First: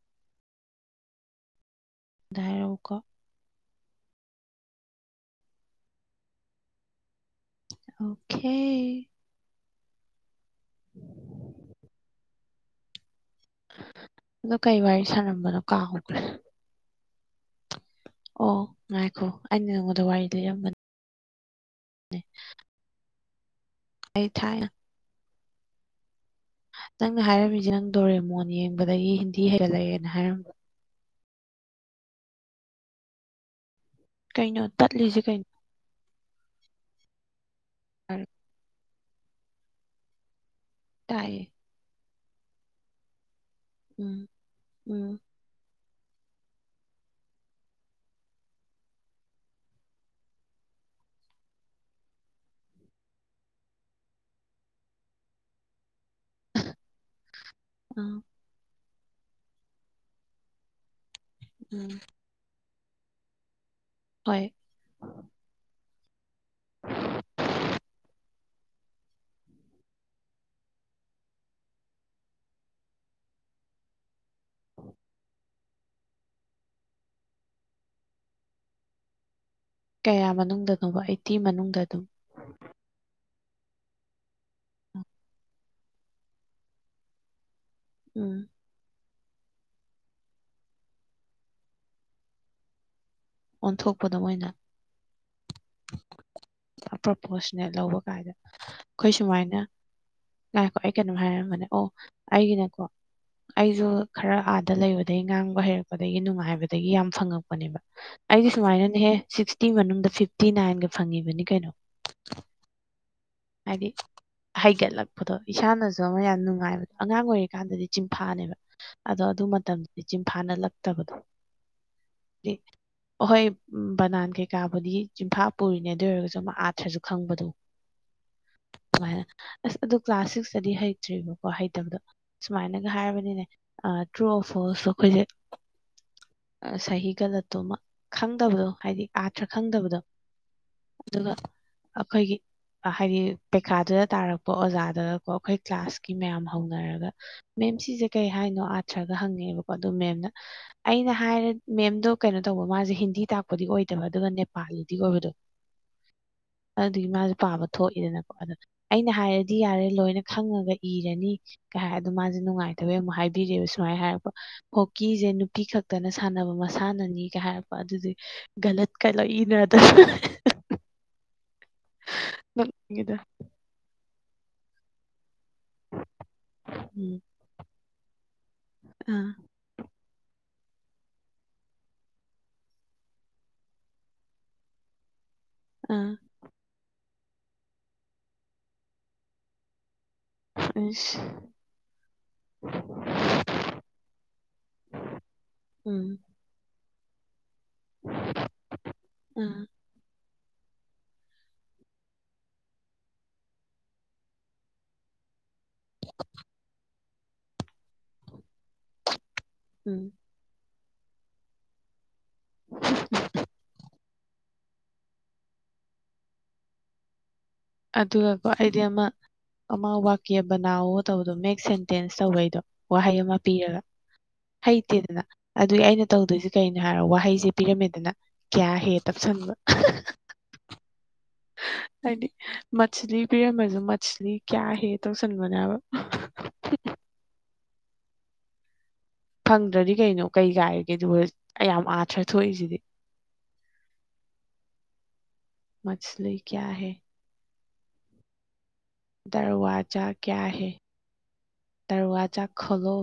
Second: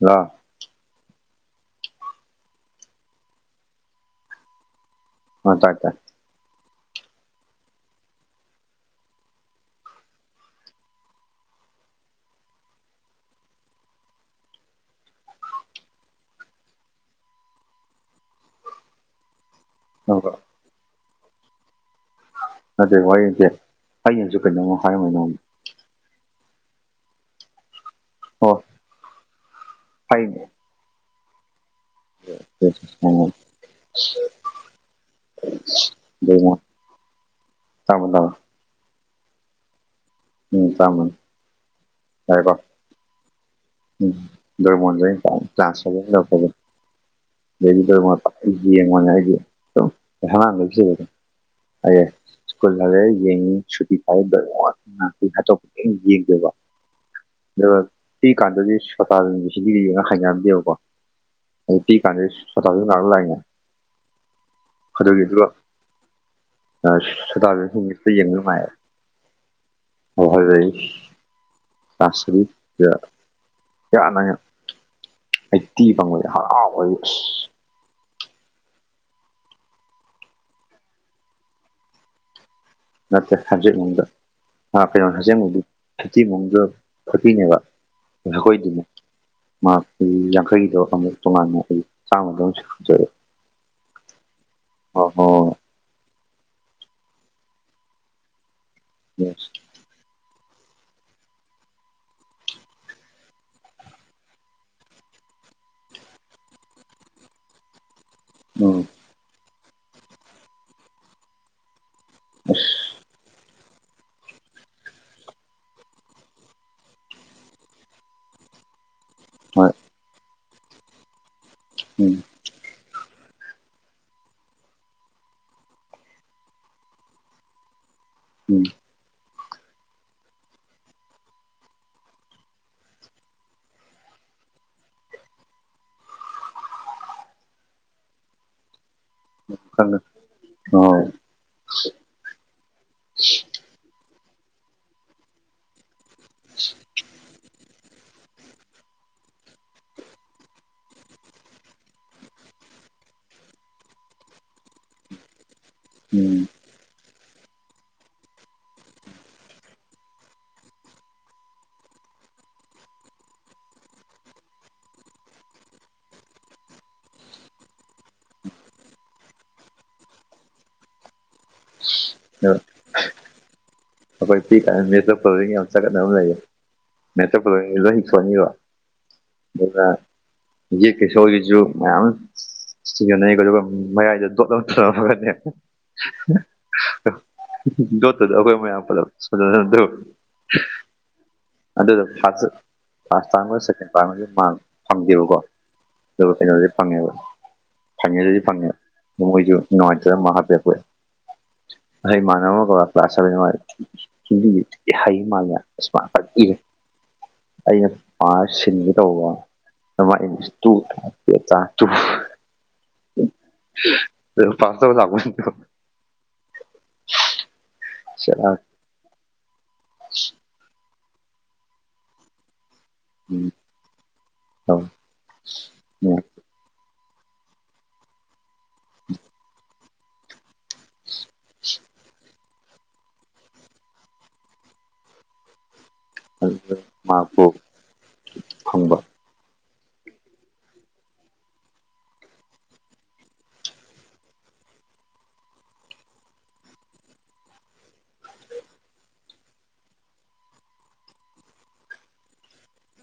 hello [unintelligible] ꯏꯔꯥꯎꯀꯣ ꯍꯣꯏ ꯇꯥꯏ ꯇꯥꯏ ꯑꯣꯀꯦ [inaudible] ꯑꯗꯣ ꯀꯩ ꯋꯥꯔꯤ ꯁꯥꯅꯝꯕꯅꯣ ꯀꯥꯎꯒ꯭ꯔꯦ ꯑꯣ ꯉꯥꯏꯈꯣ ꯑꯩꯅ ꯅꯪꯉꯣꯟꯗ ꯋꯥꯔꯤ ꯑꯗꯨꯒ ꯂꯤꯔꯝꯕꯅꯤ ꯅꯠꯇꯦ ꯋꯥꯔꯤ ꯅꯠꯇꯦ ꯑꯩ ꯑꯩꯅꯖꯨ ꯊꯥꯏꯅ ꯀꯩꯅꯣꯝꯃ ꯍꯥꯏꯔꯝꯕ ꯅꯪꯉꯣꯟꯗ ꯅꯪꯅ ꯍꯥꯏꯔꯝꯃꯤꯖꯦ ꯅꯪ ꯗꯣꯔꯤꯃꯣꯟ ꯑꯣ ꯌꯦꯡꯕꯗꯒꯤ ꯍꯤꯟꯗꯤ ꯍꯩꯒꯠꯂꯛꯑꯦꯅ ꯍꯥꯏꯅꯦ ꯍꯥꯏꯔꯝꯕ [unintelligible] ꯀꯩꯅꯣ ꯇꯠꯂꯤꯖꯦ ꯀꯩꯅꯣ [unintelligible] ꯎꯝ ꯆꯥꯃ ꯇꯥꯏꯌꯦ ꯎꯝ ꯎꯝ [unintelligible] ꯀ꯭ꯂꯥꯁ ꯁꯥꯕꯦꯟ ꯌꯧꯔꯛꯄꯗꯩ [unintelligible] ꯑꯦ ꯁ꯭ꯀꯨꯜ ꯍꯥꯜꯂꯛꯑꯦ ꯌꯦꯡꯉꯤ ꯁꯨꯇꯤ ꯊꯥꯏ [unintelligible] ꯑꯇꯣꯞꯄ ꯀꯩꯝ ꯌꯦꯡꯗꯦꯕ ꯑꯗꯨꯒ ꯎꯝ ꯄꯤꯞ ꯁꯤ ꯀꯥꯟꯗꯗꯤ ꯁꯣꯇꯕꯤꯝ ꯁꯤꯗꯤ ꯍꯩꯅꯔꯝꯗꯦꯕꯀꯣ ꯑꯗ ꯎꯝ ꯄꯤꯛꯏ ꯀꯥꯟꯗ ꯁꯣꯇꯕꯤꯝ ꯉꯛꯂꯛꯏꯅꯦ ꯍꯣꯏ ꯑꯗꯨꯒꯤꯖꯨ [unintelligible] ꯌꯦꯡꯕ ꯅꯨꯡꯉꯥꯏ [unintelligible] [inaudible] ꯑꯩꯠꯇꯤ ꯐꯪꯕꯖꯦ ꯍꯔꯥꯎꯕꯖꯤ ꯑꯁ ꯀꯌꯥ ꯃꯅꯨꯡꯗꯅꯣꯕ ꯑꯩꯠꯇꯤ ꯃꯅꯨꯡꯗ ꯑꯗꯨꯝ ꯅꯠꯇ꯭ꯔꯦ ꯍꯟꯗ꯭ꯔꯦꯠ ꯃꯅꯨꯡꯗ ꯑꯥ ꯀꯩꯅꯣ ꯑꯖꯦꯡꯕꯩꯗꯤ ꯐꯤꯐꯇꯤ ꯃꯅꯨꯡꯗ ꯐꯣꯔꯇꯤꯅꯦꯕ ꯎꯝ ꯑꯈꯣꯏꯗꯤꯅꯦ ꯃꯥꯛ ꯌꯥꯡꯈꯩꯒꯤꯗꯣ ꯑꯃꯨꯛ ꯇꯣꯉꯥꯟꯅ ꯑꯩ ꯆꯥꯝꯃꯗ ꯆꯤꯡꯈꯠꯈ꯭ꯔꯦ ꯑꯣꯟꯊꯣꯛꯄꯗꯣ ꯃꯣꯏꯅ ꯄ꯭ꯔꯣꯄꯣꯁꯅꯦꯠ ꯂꯧꯕ ꯀꯥꯏꯗ ꯈꯣꯏ ꯌꯦꯁ ꯁꯨꯃꯥꯏꯅ ꯉꯥꯏꯈꯣ ꯑꯩ ꯀꯩꯅꯣꯝ ꯍꯥꯏꯔꯝꯕꯅꯦ ꯑꯣ ꯑꯩꯒꯤꯅꯀꯣ ꯑꯩꯖꯨ ꯈꯔ ꯑꯥꯗ ꯂꯩꯕꯗꯒꯤ ꯉꯥꯡꯕ ꯍꯩꯔꯛꯄꯗꯒꯤ ꯅꯨꯡꯉꯥꯏꯕꯗꯒꯤ ꯌꯥꯝ ꯐꯪꯉꯛꯄꯅꯦꯕ ꯑꯩꯗꯤ ꯎꯝ ꯁꯨꯃꯥꯏꯅꯅꯦꯍꯦ ꯁꯤꯛꯁꯇꯤ ꯃꯅꯨꯡꯗ ꯐꯤꯐꯇꯤ ꯅꯥꯏꯟꯒ ꯐꯪꯉꯤꯕꯅꯤ ꯀꯩꯅꯣ [unintelligible] ꯍꯥꯏꯗꯤ ꯍꯩꯒꯠꯂꯛꯄꯗꯣ ꯏꯁꯥꯅꯖꯨ ꯑꯃ ꯌꯥꯝ ꯅꯨꯡꯉꯥꯏꯕꯗꯣ ꯑꯉꯥꯡ ꯑꯣꯏꯔꯤꯀꯥꯟꯗꯗꯤ ꯆꯤꯟꯐꯥꯅꯦꯕ ꯑꯗꯣ ꯑꯗꯨ ꯍꯣꯏ ꯃꯇꯝꯗꯗꯤ ꯆꯤꯟꯐꯥ ꯅꯠꯂꯛꯇꯕꯗꯣ ꯎꯝ [unintelligible] ꯍꯣꯏ ꯕꯅꯥꯟ ꯀꯩꯀꯥꯕꯨꯗꯤ ꯆꯝꯐꯥ ꯄꯨꯔꯤꯅꯦ ꯑꯗꯨ ꯑꯣꯏꯔꯒꯖꯨ ꯑꯃ ꯑꯥꯊ꯭ꯔꯖꯨ ꯈꯪꯕꯗꯣ [inaudible] ꯎꯝ ꯑꯗꯨꯃꯥꯏꯅ ꯑꯁ ꯑꯗꯣ ꯀ꯭ꯂꯥꯁ ꯁꯤꯛꯁꯇꯗꯤ ꯍꯩꯇ꯭ꯔꯤꯕꯀꯣ ꯍꯩꯇꯕꯗꯣ ꯁꯨꯃꯥꯏꯅꯒ ꯍꯥꯏꯔꯕꯅꯤꯅꯦ ꯑꯥ ꯇ꯭ꯔꯨ ꯑꯣ ꯐꯣꯜꯁꯇꯣ ꯑꯈꯣꯏꯖꯦ ꯑꯥ ꯁꯍꯤ ꯒꯂꯠꯇꯣ ꯑꯃ ꯈꯪꯗꯕꯗꯣ ꯍꯥꯏꯗꯤ ꯑꯊ꯭ꯔꯥ ꯈꯪꯗꯕꯗꯣ ꯑꯣ ꯑꯈꯣꯏꯒꯤ ꯍꯥꯏꯗꯤ ꯄꯩꯈꯥꯗꯨꯗ ꯇꯥꯔꯛꯄ ꯑꯣꯖꯥꯗꯒ ꯀꯣ ꯈꯣꯏ ꯀ꯭ꯂꯥꯁꯀꯤ ꯃꯌꯥꯝ ꯍꯧꯅꯔꯒ ꯃꯦꯝ ꯁꯤꯖꯦ ꯀꯩ ꯍꯥꯏꯅꯣ ꯑꯥꯊ꯭ꯔꯒ ꯍꯪꯉꯦꯕꯀꯣ ꯑꯗꯨ ꯃꯦꯝꯅ ꯑꯩꯅ ꯍꯥꯏꯔꯦ ꯃꯦꯝꯗꯣ ꯀꯩꯅꯣ ꯇꯧꯕ ꯃꯥꯖꯦ ꯍꯤꯟꯗꯤ ꯇꯥꯛꯄꯗꯤ ꯑꯣꯏꯗꯕ ꯑꯗꯨꯒ ꯅꯦꯄꯥꯂꯤꯗꯤ ꯑꯣꯏꯕꯗꯣ ꯎꯝ ꯑꯗꯨꯗꯨꯒꯤ ꯃꯥꯖꯨ ꯄꯥꯕ ꯊꯣꯛꯏꯗꯅꯀꯣ ꯑꯗ ꯑꯩꯅ ꯍꯥꯏꯔꯗꯤ ꯌꯥꯔꯦ ꯂꯣꯏꯅ ꯈꯪꯉꯒ ꯏꯔꯅꯤ ꯀꯩ ꯍꯥꯏ ꯑꯗꯣ ꯃꯥꯖꯦ ꯅꯨꯡꯉꯥꯏꯇꯕꯩ ꯑꯃꯨꯛ ꯍꯥꯏꯕꯤꯔꯤꯕ ꯁꯨꯃꯥꯏꯟ ꯍꯥꯏꯔꯛꯄ ꯍꯣꯛꯀꯤꯖꯦ ꯅꯨꯄꯤ ꯈꯛꯇꯅ ꯁꯥꯟꯅꯕ ꯃꯁꯥꯟꯅꯅꯤꯒ ꯍꯥꯏ ꯑꯗꯨꯗꯤ ꯒꯅꯠꯀ ꯂ ꯏꯅꯔꯡ ꯇꯧ [unintelligible] ꯅꯣꯛꯅꯤꯡꯉꯤꯗ ꯑꯈꯣꯏ ꯄꯤ ꯒꯥꯏꯅ ꯃꯦꯠꯁ ꯗ ꯐꯣꯂꯣꯌꯤꯡ ꯌꯥꯝ ꯆꯥꯒꯠꯅꯕ ꯂꯩꯌꯦ ꯎꯝ ꯃꯦꯠꯁ ꯗ ꯐꯣꯂꯣꯋꯤꯡ ꯂꯣꯏ ꯏꯊꯣꯛꯑꯅꯤꯕ ꯑꯥ ꯗꯨꯈ ꯍꯧꯖꯤꯛ ꯀꯦꯁꯣꯒꯤꯖꯨ ꯃꯌꯥꯝ ꯁꯤꯅꯅꯩꯀꯣ ꯑꯗꯨꯒ ꯃꯌꯥꯏꯗ ꯗꯣꯠ ꯑꯃ ꯊꯥꯅꯝꯃꯒꯅꯦ ꯑꯥ [unintelligible] ꯗꯣꯠꯇꯨꯗ ꯑꯈꯣꯏ ꯃꯌꯥꯝ ꯄꯨꯂꯞ [unintelligible] ꯑꯩꯁ ꯑꯗꯨꯗ ꯐꯥꯔꯁ ꯐꯥꯔꯁ ꯇꯥꯝꯒ ꯁꯦꯀꯦꯟ ꯇꯥꯝꯒꯖꯨ ꯃꯥꯥꯔꯛ ꯐꯪꯗꯦꯕꯀꯣ ꯎꯝ ꯑꯗꯨꯒ ꯀꯩꯅꯣꯗꯤ ꯐꯪꯉꯦꯕ ꯐꯥꯏꯅꯦꯜꯗꯗꯤ ꯐꯪꯉꯦ ꯑꯗꯨ ꯃꯣꯏꯖꯨ ꯑꯥ ꯅꯨꯡꯉꯥꯏꯇ꯭ꯔꯦ ꯃꯥꯛ ꯍꯥꯞꯄꯦ [unintelligible] ꯑꯩ ꯏꯃꯥꯥꯟꯅꯕ ꯑꯃ ꯀꯣ ꯀ꯭ꯂꯥꯁ ꯁꯚꯦꯟ ꯍꯣꯏ ꯍꯤꯟꯗꯤꯒꯤ ꯍꯩ ꯃꯥꯜꯂꯦ ꯏꯁ ꯐꯠ ꯏꯌꯦ ꯑꯩꯅ ꯄꯥꯔ ꯁꯤꯟꯒꯦ ꯇꯧꯕ ꯎꯝ ꯑꯗꯨꯃꯥꯏꯟ [unintelligible] ꯇꯨ ꯌꯦ ꯇ ꯇꯨ [unintelligible] [unintelligible] ꯄꯥꯁꯇꯧꯔ ꯂꯥꯛꯄ [unintelligible] ꯑꯗꯨꯒꯀꯣ ꯁꯦꯔꯥꯟ ꯑꯩꯗꯤ ꯑꯃ ꯑꯃ ꯋꯥꯀ꯭ꯌꯥ ꯕꯅꯥꯎꯋꯣ ꯇꯧꯕꯗꯣ ꯃꯦꯛ ꯁꯦꯟꯇꯦꯟꯁ ꯇꯧꯕꯩꯗꯣ ꯋꯥꯍꯩ ꯑꯃ ꯄꯤꯔꯒ ꯍꯩꯇꯦꯗꯅ ꯑꯗꯨꯒꯤ ꯑꯩꯅ ꯇꯧꯗꯨꯏꯖꯦ ꯀꯩꯅꯣ ꯍꯥꯏꯔꯣ ꯋꯥꯍꯩꯖꯦ ꯄꯤꯔꯝꯃꯦꯗꯅ ꯀꯌꯥ ꯍꯦ ꯇꯞꯁꯟꯕ [unintelligible] ꯍꯥꯏꯗꯤ ꯃꯠꯁ꯭ꯂꯤ ꯄꯤꯔꯝꯕꯖꯨ ꯃꯠꯁ꯭ꯂꯤ ꯀꯌꯥ ꯍꯦ ꯇꯧꯁꯟꯕꯅꯦ ꯍꯥꯏꯕ ꯑꯗꯨꯗ ꯃꯥꯔꯛꯇꯤ ꯐꯪꯕ ꯐꯪꯗ꯭ꯔꯗꯤ ꯀꯩꯅꯣ ꯀꯩ ꯀꯥꯏꯔꯒꯦ ꯑꯗꯨ ꯑꯌꯥꯝ ꯑꯊ꯭ꯔꯥ ꯊꯣꯛꯏꯖꯤꯗꯤ ꯃꯠꯁ꯭ꯂꯤ ꯀꯌꯥ ꯍꯦ ꯗ꯭꯭ꯔꯋꯥꯖꯥ ꯀꯌꯥ ꯍꯦ ꯗ꯭ꯔꯋꯥꯖꯥ ꯈꯣꯂꯣ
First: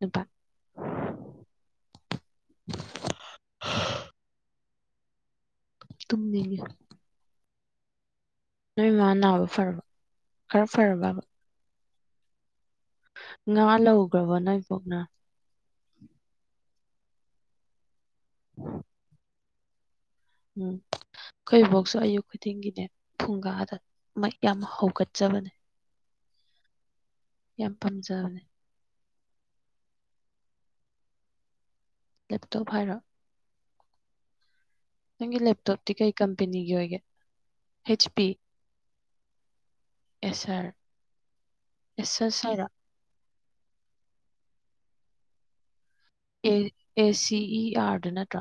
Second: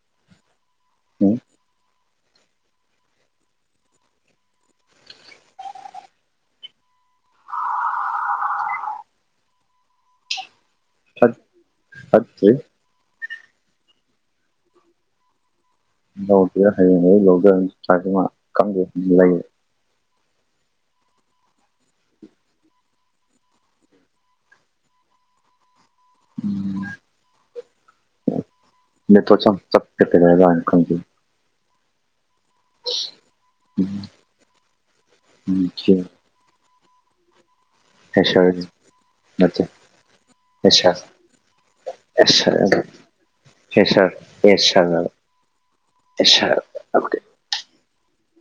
ꯅꯨꯄꯥ ꯍꯝ ꯇꯨꯝꯅꯤꯡꯉꯤ ꯅꯣꯏꯃꯥ ꯅꯥꯕ ꯐꯔꯕ ꯈꯔ ꯐꯔꯕ ꯐꯠꯇꯦ ꯉꯥ ꯂꯧꯒ꯭ꯔꯕꯣ ꯅꯣꯏꯕꯣꯛꯅ ꯂꯧꯗꯦꯗ ꯍꯌꯦꯡ ꯑꯌꯨꯛ ꯂꯧꯗꯣꯏ [unintelligible] ꯈꯪꯗꯦ ꯂꯩꯌꯦ ꯎꯝ ꯈꯣꯏ ꯕꯣꯛꯁꯨ ꯑꯌꯨꯛ ꯈꯨꯗꯤꯡꯒꯤꯅꯦ ꯐꯨꯡꯒꯥꯗ ꯃꯩ ꯌꯥꯝ ꯍꯧꯒꯠꯆꯕꯅꯦ ꯎꯝ ꯌꯥꯝ ꯄꯥꯝꯖꯕꯅꯦ ꯅꯦꯠꯋꯥꯛꯁꯦ ꯌꯥꯝ ꯆꯞꯄꯦ ꯀꯩꯗꯧꯔꯖꯥꯠꯅꯣ ꯈꯪꯗꯦ ꯂꯦꯞꯇꯣꯞ ꯍꯥꯏꯔꯣ ꯅꯪꯒꯤ ꯂꯦꯞꯇꯣꯞꯇꯤ ꯀꯩ ꯀꯝꯄꯦꯅꯤꯒꯤ ꯑꯣꯏꯒꯦ ꯍꯥꯁ ꯄꯤ ꯑꯦꯁꯔ ꯑꯦꯁꯁ ꯍꯥꯏꯔꯣ ꯑꯦꯁꯔ ꯑꯦ ꯁꯔ ꯍꯥꯏꯕ ꯑꯦ ꯑꯦ ꯁꯤ ꯏ ꯑꯥꯔꯗꯣ ꯅꯠꯇ꯭ꯔꯣ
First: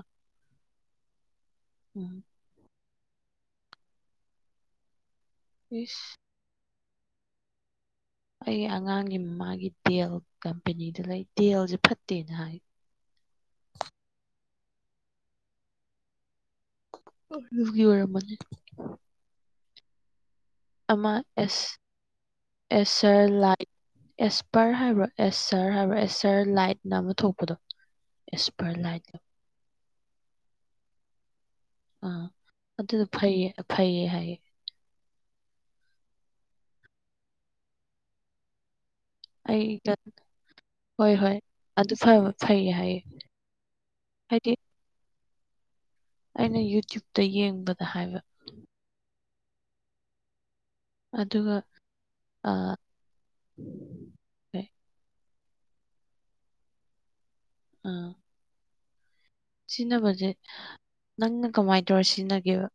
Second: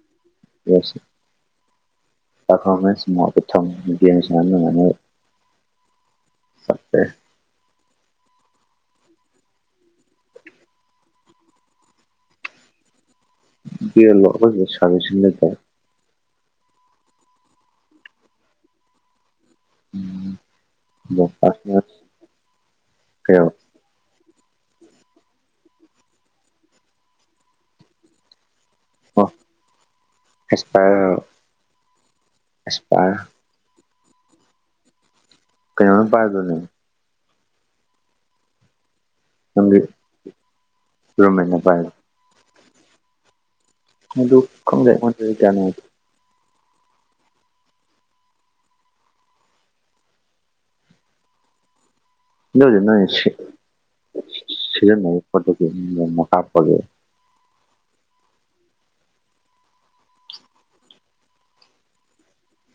ꯌꯦꯁ ꯎꯝ ꯄ꯭ꯔꯐꯣꯃꯦꯟꯁ ꯃꯣꯠꯇ ꯊꯝ ꯒꯦꯝ ꯁꯥꯟꯅꯕ ꯅꯨꯉꯥꯏꯅꯕ ꯏꯁ ꯐꯠꯇꯦ ꯑꯩ ꯑꯉꯥꯡꯒꯤ ꯃꯥꯒꯤ ꯗꯦꯜ ꯀꯝꯄꯦꯅꯤꯗ ꯂꯩ ꯗꯦꯜꯖꯦ ꯐꯠꯇꯦꯅ ꯍꯥꯏ ꯗꯦꯜꯂꯣ ꯑꯈꯣꯏꯒꯤ ꯁꯥꯔꯕꯤꯁꯤꯡꯗ [unintelligible] ꯑꯗꯨꯒꯤ ꯑꯣꯏꯔꯝꯃꯅꯤ ꯑꯃ ꯑꯦꯁ ꯑꯦꯁꯔ ꯂꯥꯏꯠ ꯑꯦꯁꯄꯔ ꯍꯥꯏꯕ꯭ꯔꯣ ꯑꯦꯁꯔ ꯍꯥꯏꯕ꯭ꯔꯣ ꯑꯦꯁꯔ ꯂꯥꯏꯠꯅ ꯑꯃ ꯊꯣꯛꯄꯗꯣ ꯑꯦꯁꯄꯔ ꯂꯥꯏꯠ ꯑꯦꯁꯄꯔ ꯑꯥ ꯑꯗꯨꯗꯣ ꯐꯩꯌꯦ ꯐꯩꯌꯦ ꯍꯥꯏꯌꯦ ꯀꯩꯅꯣꯅ ꯄꯥꯏꯕꯗꯨꯅꯦ ꯑꯩꯗ ꯍꯣꯏ ꯍꯣꯏ ꯑꯗꯨ ꯐꯥꯕ ꯐꯩ ꯍꯥꯏꯌꯦ ꯑꯗꯨ ꯍꯥꯏꯗꯤ ꯈꯪꯗꯦ ꯑꯩꯉꯣꯟꯗꯗꯤ ꯀꯌꯥ ꯅꯨꯉꯥꯏꯇꯦ ꯑꯩꯅ ꯌꯨꯇ꯭ꯌꯨꯞꯇ ꯌꯦꯡꯕꯗ ꯍꯥꯏꯕ ꯑꯗꯨꯒ ꯑꯥ ꯑꯗꯨꯕꯨꯗꯤ ꯅꯣꯏ ꯁꯤ ꯍꯣꯏ ꯁꯤꯖꯤꯟꯅꯩ ꯄꯣꯠꯇꯨꯒꯤ ꯃ ꯃꯍꯈꯥ ꯄꯣꯜꯂꯦ ꯑ ꯁꯤꯟꯅꯕꯖꯦ ꯅꯪꯅ ꯀꯃꯥꯏ ꯇꯧꯔ ꯁꯤꯟꯅꯒꯦꯕ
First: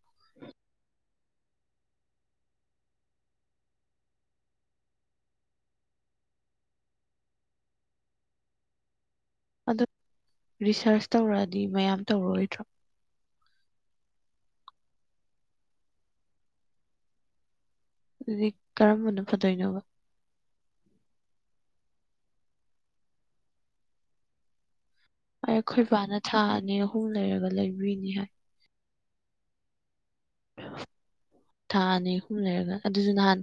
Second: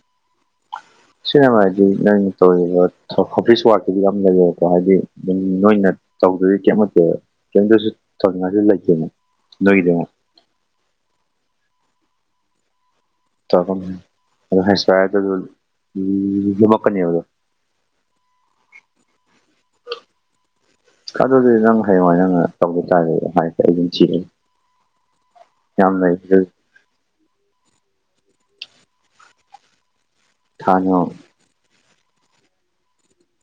ꯁꯤꯟꯅꯕ ꯍꯥꯏꯗꯤ ꯅꯪꯅ ꯇꯧꯔꯤꯕ ꯍꯣ ꯍꯣꯐꯤꯁ ꯋꯥꯛꯇꯨꯒꯤ ꯌꯥꯝ ꯂꯩꯌꯦꯕ ꯍꯥꯏꯗꯤ ꯗꯨꯝ ꯅꯣꯏꯅ ꯇꯧꯗꯣꯏꯖꯤ ꯀꯩꯝ ꯅꯠꯇꯦꯕ ꯀꯩꯝꯇꯖꯨ ꯇꯧꯅꯤꯡꯉꯥꯏꯖꯨ ꯂꯩꯇꯦꯅ ꯑꯗꯨ ꯅꯣꯏꯒꯤꯗꯤ ꯑꯃꯨꯛ ꯔꯤꯁꯔꯁ ꯇꯧꯔꯛꯑꯗꯤ ꯃꯌꯥꯝ ꯇꯧꯔꯛꯑꯣꯏꯗ꯭ꯔꯣ ꯇꯧꯔꯛꯀꯅꯤ ꯑꯗꯣ ꯍꯩꯁꯄꯌꯥꯔꯗꯖꯨ ꯂꯨ ꯂꯨ ꯂꯨꯃꯛꯀꯅꯦꯕ ꯑꯗꯣ ꯑꯗꯨꯗꯤ ꯀꯔꯝꯕꯅ ꯐꯗꯣꯏꯅꯣꯕ ꯑꯗꯨꯗꯤ ꯅꯪ ꯍꯌꯦꯡꯋꯥꯏ ꯅꯪꯅ ꯇꯧꯕ ꯇꯥꯔꯦ ꯍꯥꯏꯗꯤ ꯑꯩ ꯑꯗꯨꯝ ꯊꯤꯔꯦ ꯑꯩ ꯑꯩꯈꯣꯏ ꯕꯥꯅ ꯊꯥ ꯑꯅꯤ ꯑꯍꯨꯝ ꯂꯩꯔꯒ ꯂꯩꯕꯤꯅꯤ ꯍꯥꯏ ꯊꯥ ꯑꯅꯤ ꯑꯣ ꯊꯥ ꯑꯅꯤ ꯑꯍꯨꯝ ꯂꯩꯔꯒ ꯑꯗꯨꯖꯨ ꯅꯍꯥꯟ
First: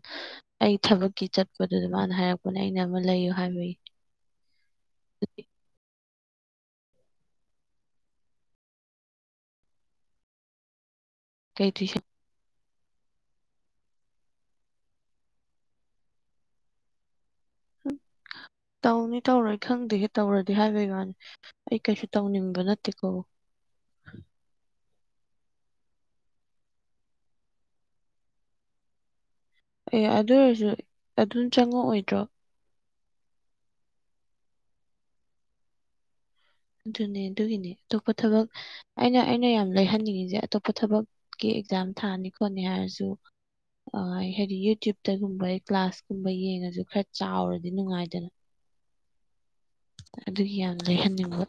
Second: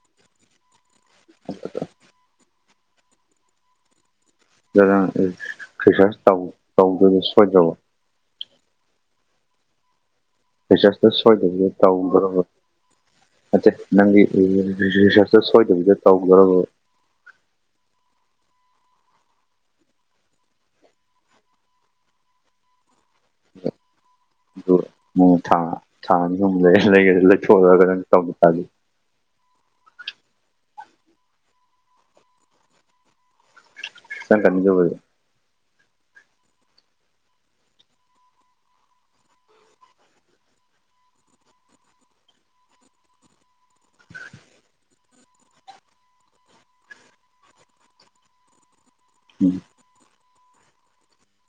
ꯑꯩ ꯊꯕꯛꯀꯤ ꯆꯠꯄꯗꯨꯗ ꯃꯥꯅ ꯍꯥꯏꯔꯛ ꯄꯅꯦ ꯑꯩꯅ ꯑꯃ ꯂꯩꯌꯨ ꯍꯥꯏꯕꯩ ꯑꯗꯣ ꯅꯪ ꯔꯤ ꯔꯤꯁꯔꯁ ꯇꯧ ꯇꯧꯕꯗꯨ ꯁꯣꯏꯗ꯭ꯔꯕꯣ ꯔꯤꯁꯁꯇꯣ ꯁ꯭ꯣꯏꯗꯕꯤꯗ ꯀꯩ ꯇꯨꯏꯁꯟ ꯇꯧꯗꯣꯔꯕꯣ ꯅꯠꯇꯦ ꯅꯪꯒꯤ ꯔꯤ ꯔꯤ ꯔꯤꯁꯁꯇꯣ ꯁꯣꯏꯗꯕꯤꯗ ꯇꯧꯗꯣꯔꯕꯕ [unintelligible] ꯇꯧꯅꯤ ꯇꯧꯔꯣꯏ ꯈꯪꯗꯦꯍꯦ ꯇꯧꯔꯗꯤ ꯍꯥꯏꯕꯩ ꯋꯥꯅꯤ ꯑꯩ ꯀꯩꯁꯨ ꯇꯧꯅꯤꯡꯕ ꯅꯠꯇꯦꯀꯣ ꯃꯣ ꯊꯥ ꯊꯥ ꯑꯅꯤ ꯑꯍꯨꯝ ꯂꯩ ꯂꯩꯒꯦ ꯂꯩꯊꯣꯛꯎꯔꯒ ꯅꯪ ꯇꯧ ꯇꯜꯂꯤ ꯑꯦ ꯑꯗꯨ ꯑꯣꯏꯖꯨ ꯑꯗꯨꯝ ꯆꯪꯉꯛꯑꯣꯏꯗ꯭ꯔꯣ ꯆꯪꯉꯛꯀꯅꯤ ꯑꯗꯨꯕꯨꯗꯤ ꯑꯗꯨꯅꯦ ꯑꯗꯨꯒꯤꯅꯦ ꯑꯇꯣꯞꯄ ꯊꯕꯛ ꯑꯩꯅ ꯑꯩꯅ ꯌꯥꯝ ꯂꯩꯍꯟꯅꯤꯡꯉꯤꯖꯦ ꯑꯇꯣꯞꯄ ꯊꯕꯛꯀꯤ ꯑꯦꯛꯖꯥꯝ ꯊꯥꯅꯤ ꯈꯣꯠꯅꯤ ꯍꯥꯏꯔꯖꯨ ꯑ ꯍꯩ ꯍꯩꯗꯤ ꯌꯨꯇ꯭ꯌꯨꯕꯇꯒꯨꯝꯕ ꯀ꯭ꯂꯥꯁꯀꯨꯝꯕ ꯌꯦꯡꯉꯖꯨ ꯈꯔ ꯆꯥꯎꯔꯗꯤ ꯅꯨꯡꯉꯥꯏꯗꯅ [inaudible] ꯎꯝ ꯑꯗꯨꯒꯤ ꯌꯥꯝ ꯂꯩꯍꯟꯅꯤꯡꯕ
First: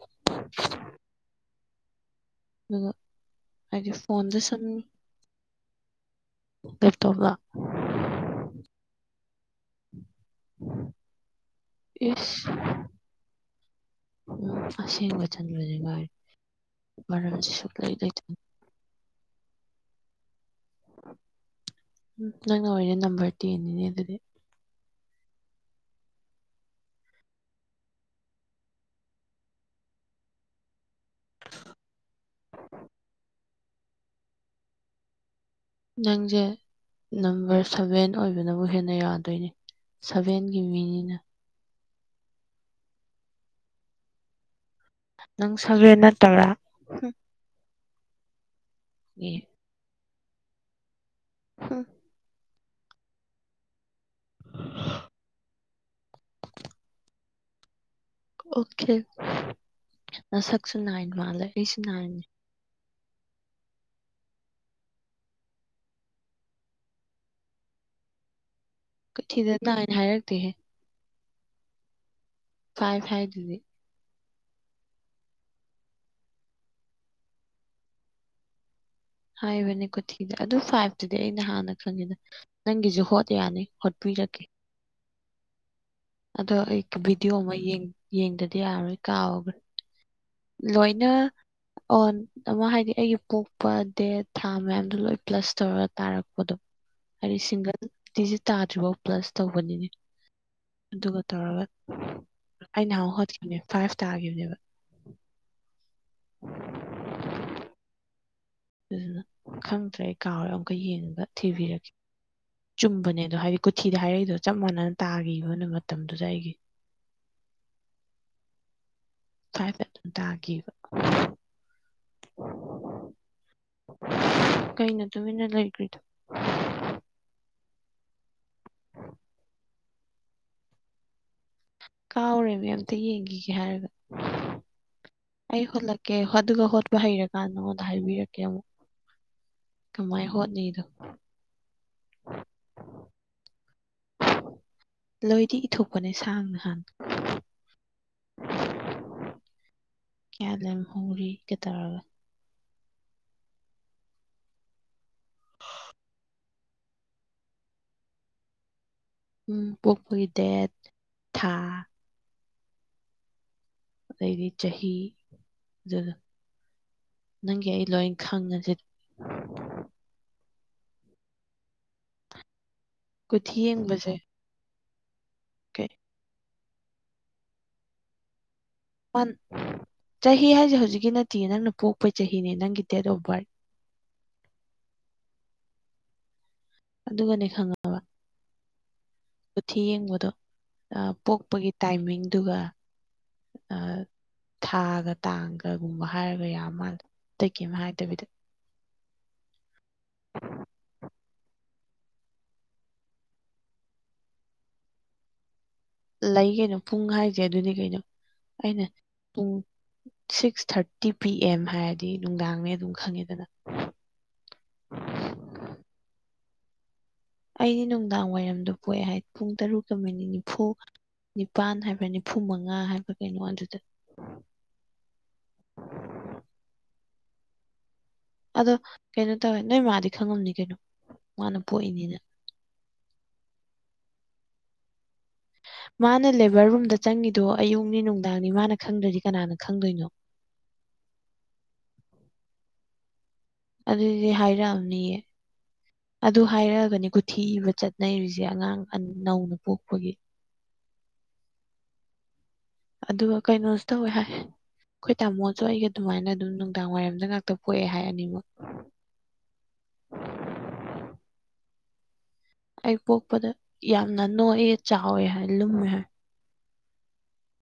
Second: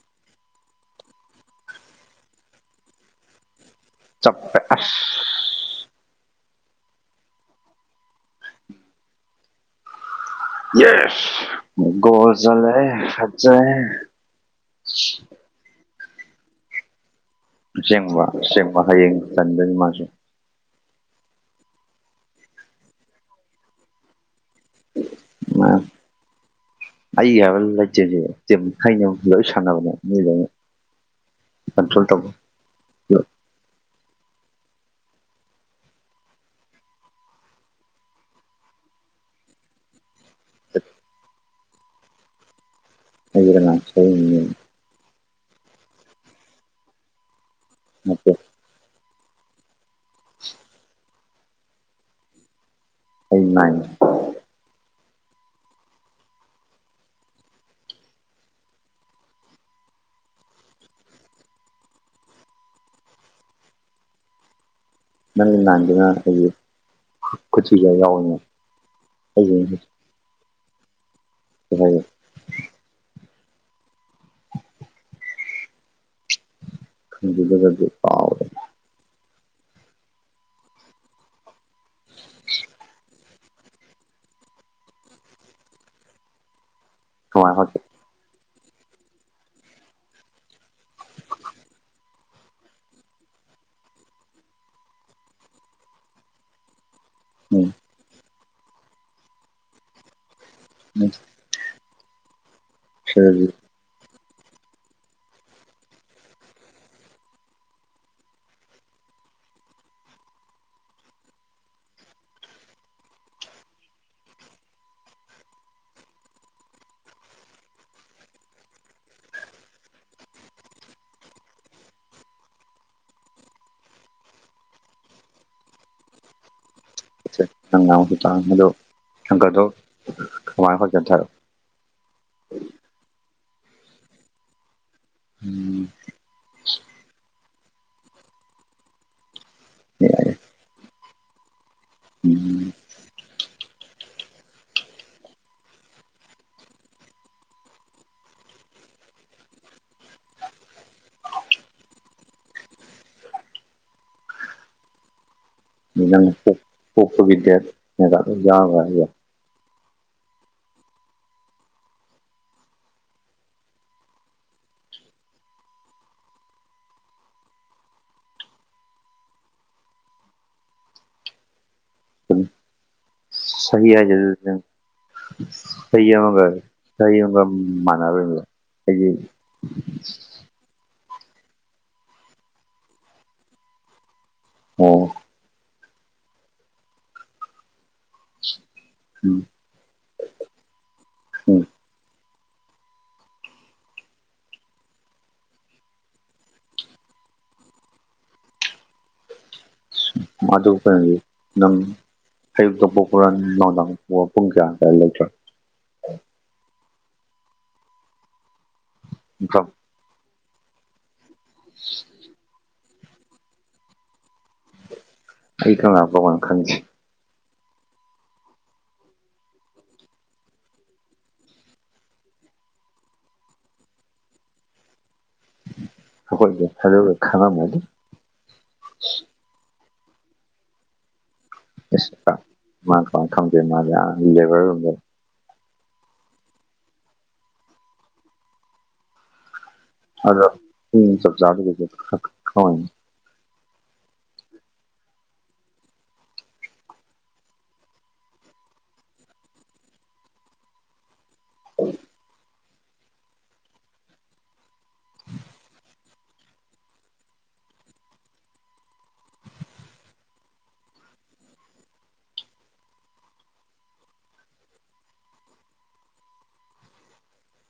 ꯑꯗꯨꯒ ꯍꯥꯏꯕꯤꯌꯨ ꯆꯞꯄꯦ ꯑꯁ ꯂꯦꯞꯇꯣꯞꯂꯣ ꯌꯦꯁ ꯒꯣꯜ ꯏꯁ ꯆꯜꯂꯦ ꯍꯦ ꯐꯖꯩꯍꯦ ꯎꯝ ꯑꯁꯦꯡꯕ ꯆꯟꯂꯕꯁꯤꯉꯥꯏ ꯃꯔꯝ ꯑꯁꯦꯡꯕ ꯑꯁꯦꯡꯕ ꯍꯌꯦꯡ ꯆꯟꯗꯣꯏꯅꯤ ꯃꯥꯁꯨ ꯅꯪꯅ ꯑꯣꯏꯔꯤꯁꯦ ꯅꯝꯕꯔ ꯇꯦꯟꯅꯤꯅꯦ ꯑꯗꯨꯗꯤ ꯑ ꯃꯟꯅꯤ [unintelligible] ꯑꯩꯒꯤ ꯍꯥꯏꯕ ꯂꯩꯇꯦꯅꯦ ꯇꯤꯝ ꯍꯩꯅꯕꯤ ꯂꯣꯏ ꯁꯥꯟꯅꯕꯅꯦ ꯃꯤ ꯂꯣꯏꯅ ꯀꯟꯇꯔꯣꯜ ꯇꯧ ꯅꯪꯁꯦ ꯅꯝꯕꯔ ꯁꯚꯦꯟ ꯑꯣꯏꯕꯅꯕꯨ ꯍꯦꯟꯅ ꯌꯥꯗꯣꯏꯅꯦ ꯁꯚꯦꯟꯒꯤ ꯃꯤꯅꯤꯅ ꯂꯩꯔ ꯂꯥꯡ ꯁꯤ [unintelligible] ꯅꯪ ꯁꯚꯦꯅ ꯅꯇꯕ꯭ꯔꯥ ꯅꯠꯇꯦ ꯑꯦ ꯍ [unintelligible] ꯑꯩ ꯅꯥꯏꯟ ꯑꯣꯀꯦ ꯃꯁꯛꯁꯨ ꯅꯥꯏꯟ ꯃꯥꯜꯂꯦ ꯑꯩꯁꯨ ꯅꯥꯏꯟꯅꯤ ꯅꯪꯒꯤ ꯅꯥꯏꯟꯗꯨꯅ ꯑꯩꯁꯦ ꯈꯨꯊꯤꯕꯥ ꯌꯥꯎꯕꯅꯦ ꯀꯨꯊꯤꯗ ꯅꯥꯏꯟ ꯍꯥꯏꯔꯛꯇꯦꯍꯦ ꯅꯪ [unintelligible] ꯐꯥꯏꯕ ꯍꯥꯏꯗꯨꯗꯤ ꯈꯪꯗꯦ ꯑꯗꯨꯒꯗꯤ ꯀꯥꯑꯣꯔꯦ ꯍꯥꯏꯕꯅꯦ ꯀꯨꯊꯤꯗ ꯑꯗꯨ ꯐꯥꯏꯚꯇꯨꯗꯤ ꯑꯩꯅ ꯅꯥꯍꯥꯟꯅ ꯈꯪꯉꯦꯗ ꯅꯪꯒꯤꯁꯨ ꯍꯣꯠ ꯌꯥꯅꯤ ꯍꯧꯠꯄꯤꯔꯛꯀꯦ ꯑꯗꯣ ꯑꯩ ꯚꯤꯗꯤꯑꯣ ꯀꯃꯥꯏ ꯑꯃ ꯍꯣꯠ ꯌꯦꯡꯗꯗꯤ ꯌꯥꯔꯔꯣꯏ ꯀꯥꯎꯈ꯭ꯔꯦ ꯂꯣꯏꯅ ꯑꯣ ꯑꯃ ꯍꯥꯏꯗꯤ ꯑꯩꯒꯤ ꯄꯣꯛꯄ ꯗꯦꯠ ꯊꯥ ꯃꯌꯥꯝꯗꯣ ꯂꯣꯏ ꯄ꯭ꯂꯁ ꯇꯧꯔ ꯇꯥꯔꯛꯄꯗꯣ ꯍꯥꯏꯗꯤ ꯎꯝ ꯁꯤꯡꯒꯜ ꯗꯤꯖꯤꯠ ꯇꯥꯗ꯭ꯔꯤꯐꯥꯎ ꯄ꯭ꯂꯁ ꯇꯧꯕꯅꯤꯅꯦ ꯑꯗꯨꯒ ꯇꯧꯔꯒ ꯑꯩ ꯅꯍꯥꯟꯃꯨꯛ ꯁꯤꯗꯗꯤ ꯍꯣꯠꯈꯤꯕꯅꯦ ꯐꯥꯏꯚ ꯇꯥꯈꯤꯕꯅꯦꯕ ꯑꯗꯨꯅ ꯈꯪꯗ꯭ꯔꯦ ꯑꯩ ꯀꯥꯎꯔꯦ ꯑꯃꯨꯛꯀ ꯌꯦꯡꯉꯒ ꯊꯤꯕꯤꯔꯛꯀꯦ ꯆꯨꯝꯕꯅꯦ ꯑꯗꯣ ꯍꯥꯏꯗꯤ ꯀꯨꯊꯤꯗ ꯍꯥꯏꯔꯛꯏꯗꯣ ꯆꯞ ꯃꯥꯟꯅꯅ ꯇꯥꯈꯤꯕ ꯃꯇꯝꯗꯨꯗ ꯑꯩꯒꯤ ꯐꯥꯏꯚ ꯑꯗꯨꯝ ꯇꯥꯈꯤꯕ ꯀꯩꯅꯣ ꯇꯨꯃꯤꯟꯅ ꯂꯩꯈ꯭ꯔꯤꯗꯣ [unintelligible] [unintelligible] ꯁꯨꯃꯥꯏ ꯈꯔ ꯆꯦꯞꯊꯔꯣ ꯀꯥꯎꯔꯦꯃꯤ ꯑꯝꯇ ꯌꯦꯡꯒꯤꯒꯦ ꯍꯥꯏꯔꯒ ꯑꯩ ꯎꯝ ꯍꯣꯜꯂꯛꯀꯦ ꯍꯣ ꯑꯗꯨꯒ ꯍꯣꯠꯄ ꯍꯩꯔꯀꯥꯟ ꯅꯉꯣꯟꯗ ꯍꯥꯏꯕꯤꯔꯛꯀꯦ ꯑꯃꯨꯛ ꯀꯃꯥꯏ ꯍꯣꯠꯅꯤꯗꯣ ꯎꯝ ꯂꯣꯏꯗꯤ ꯏꯊꯣꯛꯄꯅꯦ ꯁꯥꯡꯅ ꯍꯥꯟꯅ ꯀꯌꯥ ꯂꯦꯝꯍꯧꯔꯤ‌ ꯀꯩꯗꯧꯔꯕ [unintelligible] ꯅꯪ ꯄꯣꯛ ꯄꯣꯛꯄꯒꯤ ꯗꯦꯠ [unintelligible] ꯎꯝ ꯄꯣꯛꯄꯒꯤ ꯗꯦꯠ ꯊꯥ ꯑꯗꯩꯗꯤ ꯆꯍꯤ ꯑꯗꯨꯗꯣ ꯅꯪꯒꯤ ꯑꯩ ꯂꯣꯏ ꯈꯪꯉꯁꯤꯗꯤ ꯑꯗꯨꯝ ꯀꯨꯊꯤ ꯆꯍꯤ ꯍꯥꯏꯁꯦ ꯌꯦꯡꯕꯁꯦ ꯑꯗꯨ [unintelligible] ꯀꯩ ꯑꯩ ꯌꯥꯎꯔꯣꯏ ꯍꯥꯏꯕ ꯆꯍꯤ ꯑꯃꯒ ꯃꯥꯟꯅꯔꯣꯏ ꯍꯥꯏꯕ [unintelligible] ꯆꯍꯤ ꯍꯥꯏꯖꯦ ꯍꯧꯖꯤꯛꯀꯤ ꯅꯠꯇꯤꯌꯦ ꯅꯪꯅ ꯄꯣꯛꯄꯩ ꯆꯍꯤꯅꯦ ꯅꯪꯒꯤ ꯗꯦꯠ ꯑꯣꯐ ꯕꯥꯔꯠ ꯑꯣ ꯑꯗꯨꯒꯅꯦ ꯈꯪꯉ ꯎꯝ ꯀꯨꯊꯤ ꯌꯦꯡꯕꯗꯣ ꯑꯥ ꯄꯣꯛꯄꯒꯤ ꯎꯝ ꯇꯥꯏꯃꯤꯡꯗꯨꯒ ꯑꯥ ꯊꯥꯒ ꯇꯥꯡꯒꯒꯨꯝꯕ ꯍꯥꯏꯔꯒ ꯌꯥꯕ ꯃꯥꯜꯂꯦ ꯑꯇꯩ ꯀꯩꯝ ꯍꯥꯏꯗꯕꯤꯗ [inaudible] ꯃꯥꯗꯣ ꯀꯩꯅꯣꯗꯤ ꯅꯪ ꯑꯌꯨꯛꯛꯇ ꯄꯣꯛꯄ꯭ꯔ ꯅꯨꯡꯗꯥꯡ ꯄꯨꯡ ꯀꯌꯥ ꯑꯗꯨꯋꯥꯏ ꯂꯩꯇ꯭ꯔꯥ ꯂꯩ ꯀꯩꯅꯣ ꯄꯨꯡ ꯍꯥꯏꯖꯦ ꯑꯗꯨꯅꯤ ꯀꯩꯅꯣ ꯑꯩꯅ ꯄꯨꯡ ꯁꯤꯛꯁ ꯊꯥꯔꯠ ꯇꯤ ꯄꯤ ꯑꯦꯝ ꯍꯥꯏꯔꯗꯤ ꯅꯨꯡꯗꯥꯡꯅꯦ ꯑꯗꯨꯝ ꯈꯪꯉꯦꯗꯅ ꯑꯩ ꯀꯔꯝꯀꯥꯟ ꯄꯣꯛꯄꯅꯣ ꯈꯪꯗꯦ ꯑꯩꯗꯤ ꯅꯨꯡꯗꯥꯡ ꯋꯥꯏꯔꯝꯗ ꯄꯣꯛꯑꯦ ꯍꯥꯏ ꯄꯨꯡ ꯇꯔꯨꯛꯀ ꯃꯤꯅꯤꯠ ꯅꯤꯐꯨ ꯅꯤꯄꯥꯟ ꯍꯥꯏꯕ꯭ꯔ ꯅꯤꯐꯨ ꯃꯉꯥ ꯍꯥꯏꯕ꯭ꯔ ꯀꯩꯅꯣ ꯑꯗꯨꯗ ꯑꯈꯣꯏꯖꯤ ꯑꯗꯨꯒ ꯈꯪꯉꯝꯃꯗꯤ ꯑꯗꯣ ꯀꯩꯅꯣ ꯇꯧꯋꯦ ꯅꯣꯏ ꯃꯥꯗꯤ ꯈꯪꯉꯝꯅꯤ ꯀꯩꯅꯣ ꯃꯥꯅ ꯑꯁ ꯄꯣꯛꯏꯅꯤꯅ ꯑꯥ ꯃꯥ ꯀꯃꯥꯏ ꯈꯪꯗꯣꯏꯅꯣ ꯃꯥꯗꯤ ꯑꯥ ꯂꯦꯕꯔ ꯔꯨꯝꯗ ꯃꯥꯅ ꯂꯦꯕꯔ ꯔꯨꯝꯗ ꯆꯪꯉꯤꯗꯣ ꯑꯌꯨꯛꯅꯤ ꯅꯨꯡꯗꯥꯡꯅꯤ ꯃꯥꯅ ꯈꯪꯗ꯭ꯔꯗꯤ ꯀꯅꯥꯅ ꯈꯪꯗꯣꯏꯅꯣ ꯑꯗꯣ ꯄꯨꯡ ꯆꯞ ꯆꯥꯕꯤꯒꯩꯗꯤ ꯈꯪ ꯈꯪꯉꯝꯅꯤ ꯑꯗꯨꯗꯤ ꯍꯥꯏꯔꯛꯑꯝꯅꯤꯌꯦ ꯑꯗꯨ ꯍꯥꯏꯔꯛꯑꯥꯒꯅꯦ ꯀꯨꯊꯤ ꯏꯕ ꯆꯠꯅꯔꯤꯖꯦ ꯑꯉꯥꯡ ꯅꯧꯅ ꯄꯣꯛꯄꯒꯤ [unintelligible] ꯑꯗꯨꯒ ꯀꯩꯅꯣꯁꯨ ꯇꯧꯋꯦ ꯍꯥꯏ ꯑꯩꯈꯣꯏ ꯇꯥꯃꯣꯖꯨ ꯑꯩꯒ ꯑꯗꯨꯃꯥꯏꯅ ꯑꯗꯨꯝ ꯅꯨꯡꯗꯥꯡ ꯋꯥꯏꯔꯝꯗ ꯉꯥꯛꯇ ꯄꯣꯛꯑꯦ ꯍꯥꯏ ꯑꯅꯤꯃꯛ ꯑꯩ ꯄꯣꯛꯄꯗ ꯌꯥꯝꯅ ꯅꯣꯏꯌꯦ ꯆꯥꯎꯋꯦ ꯍꯥꯏ ꯂꯨꯝꯃꯦ ꯍꯥꯏ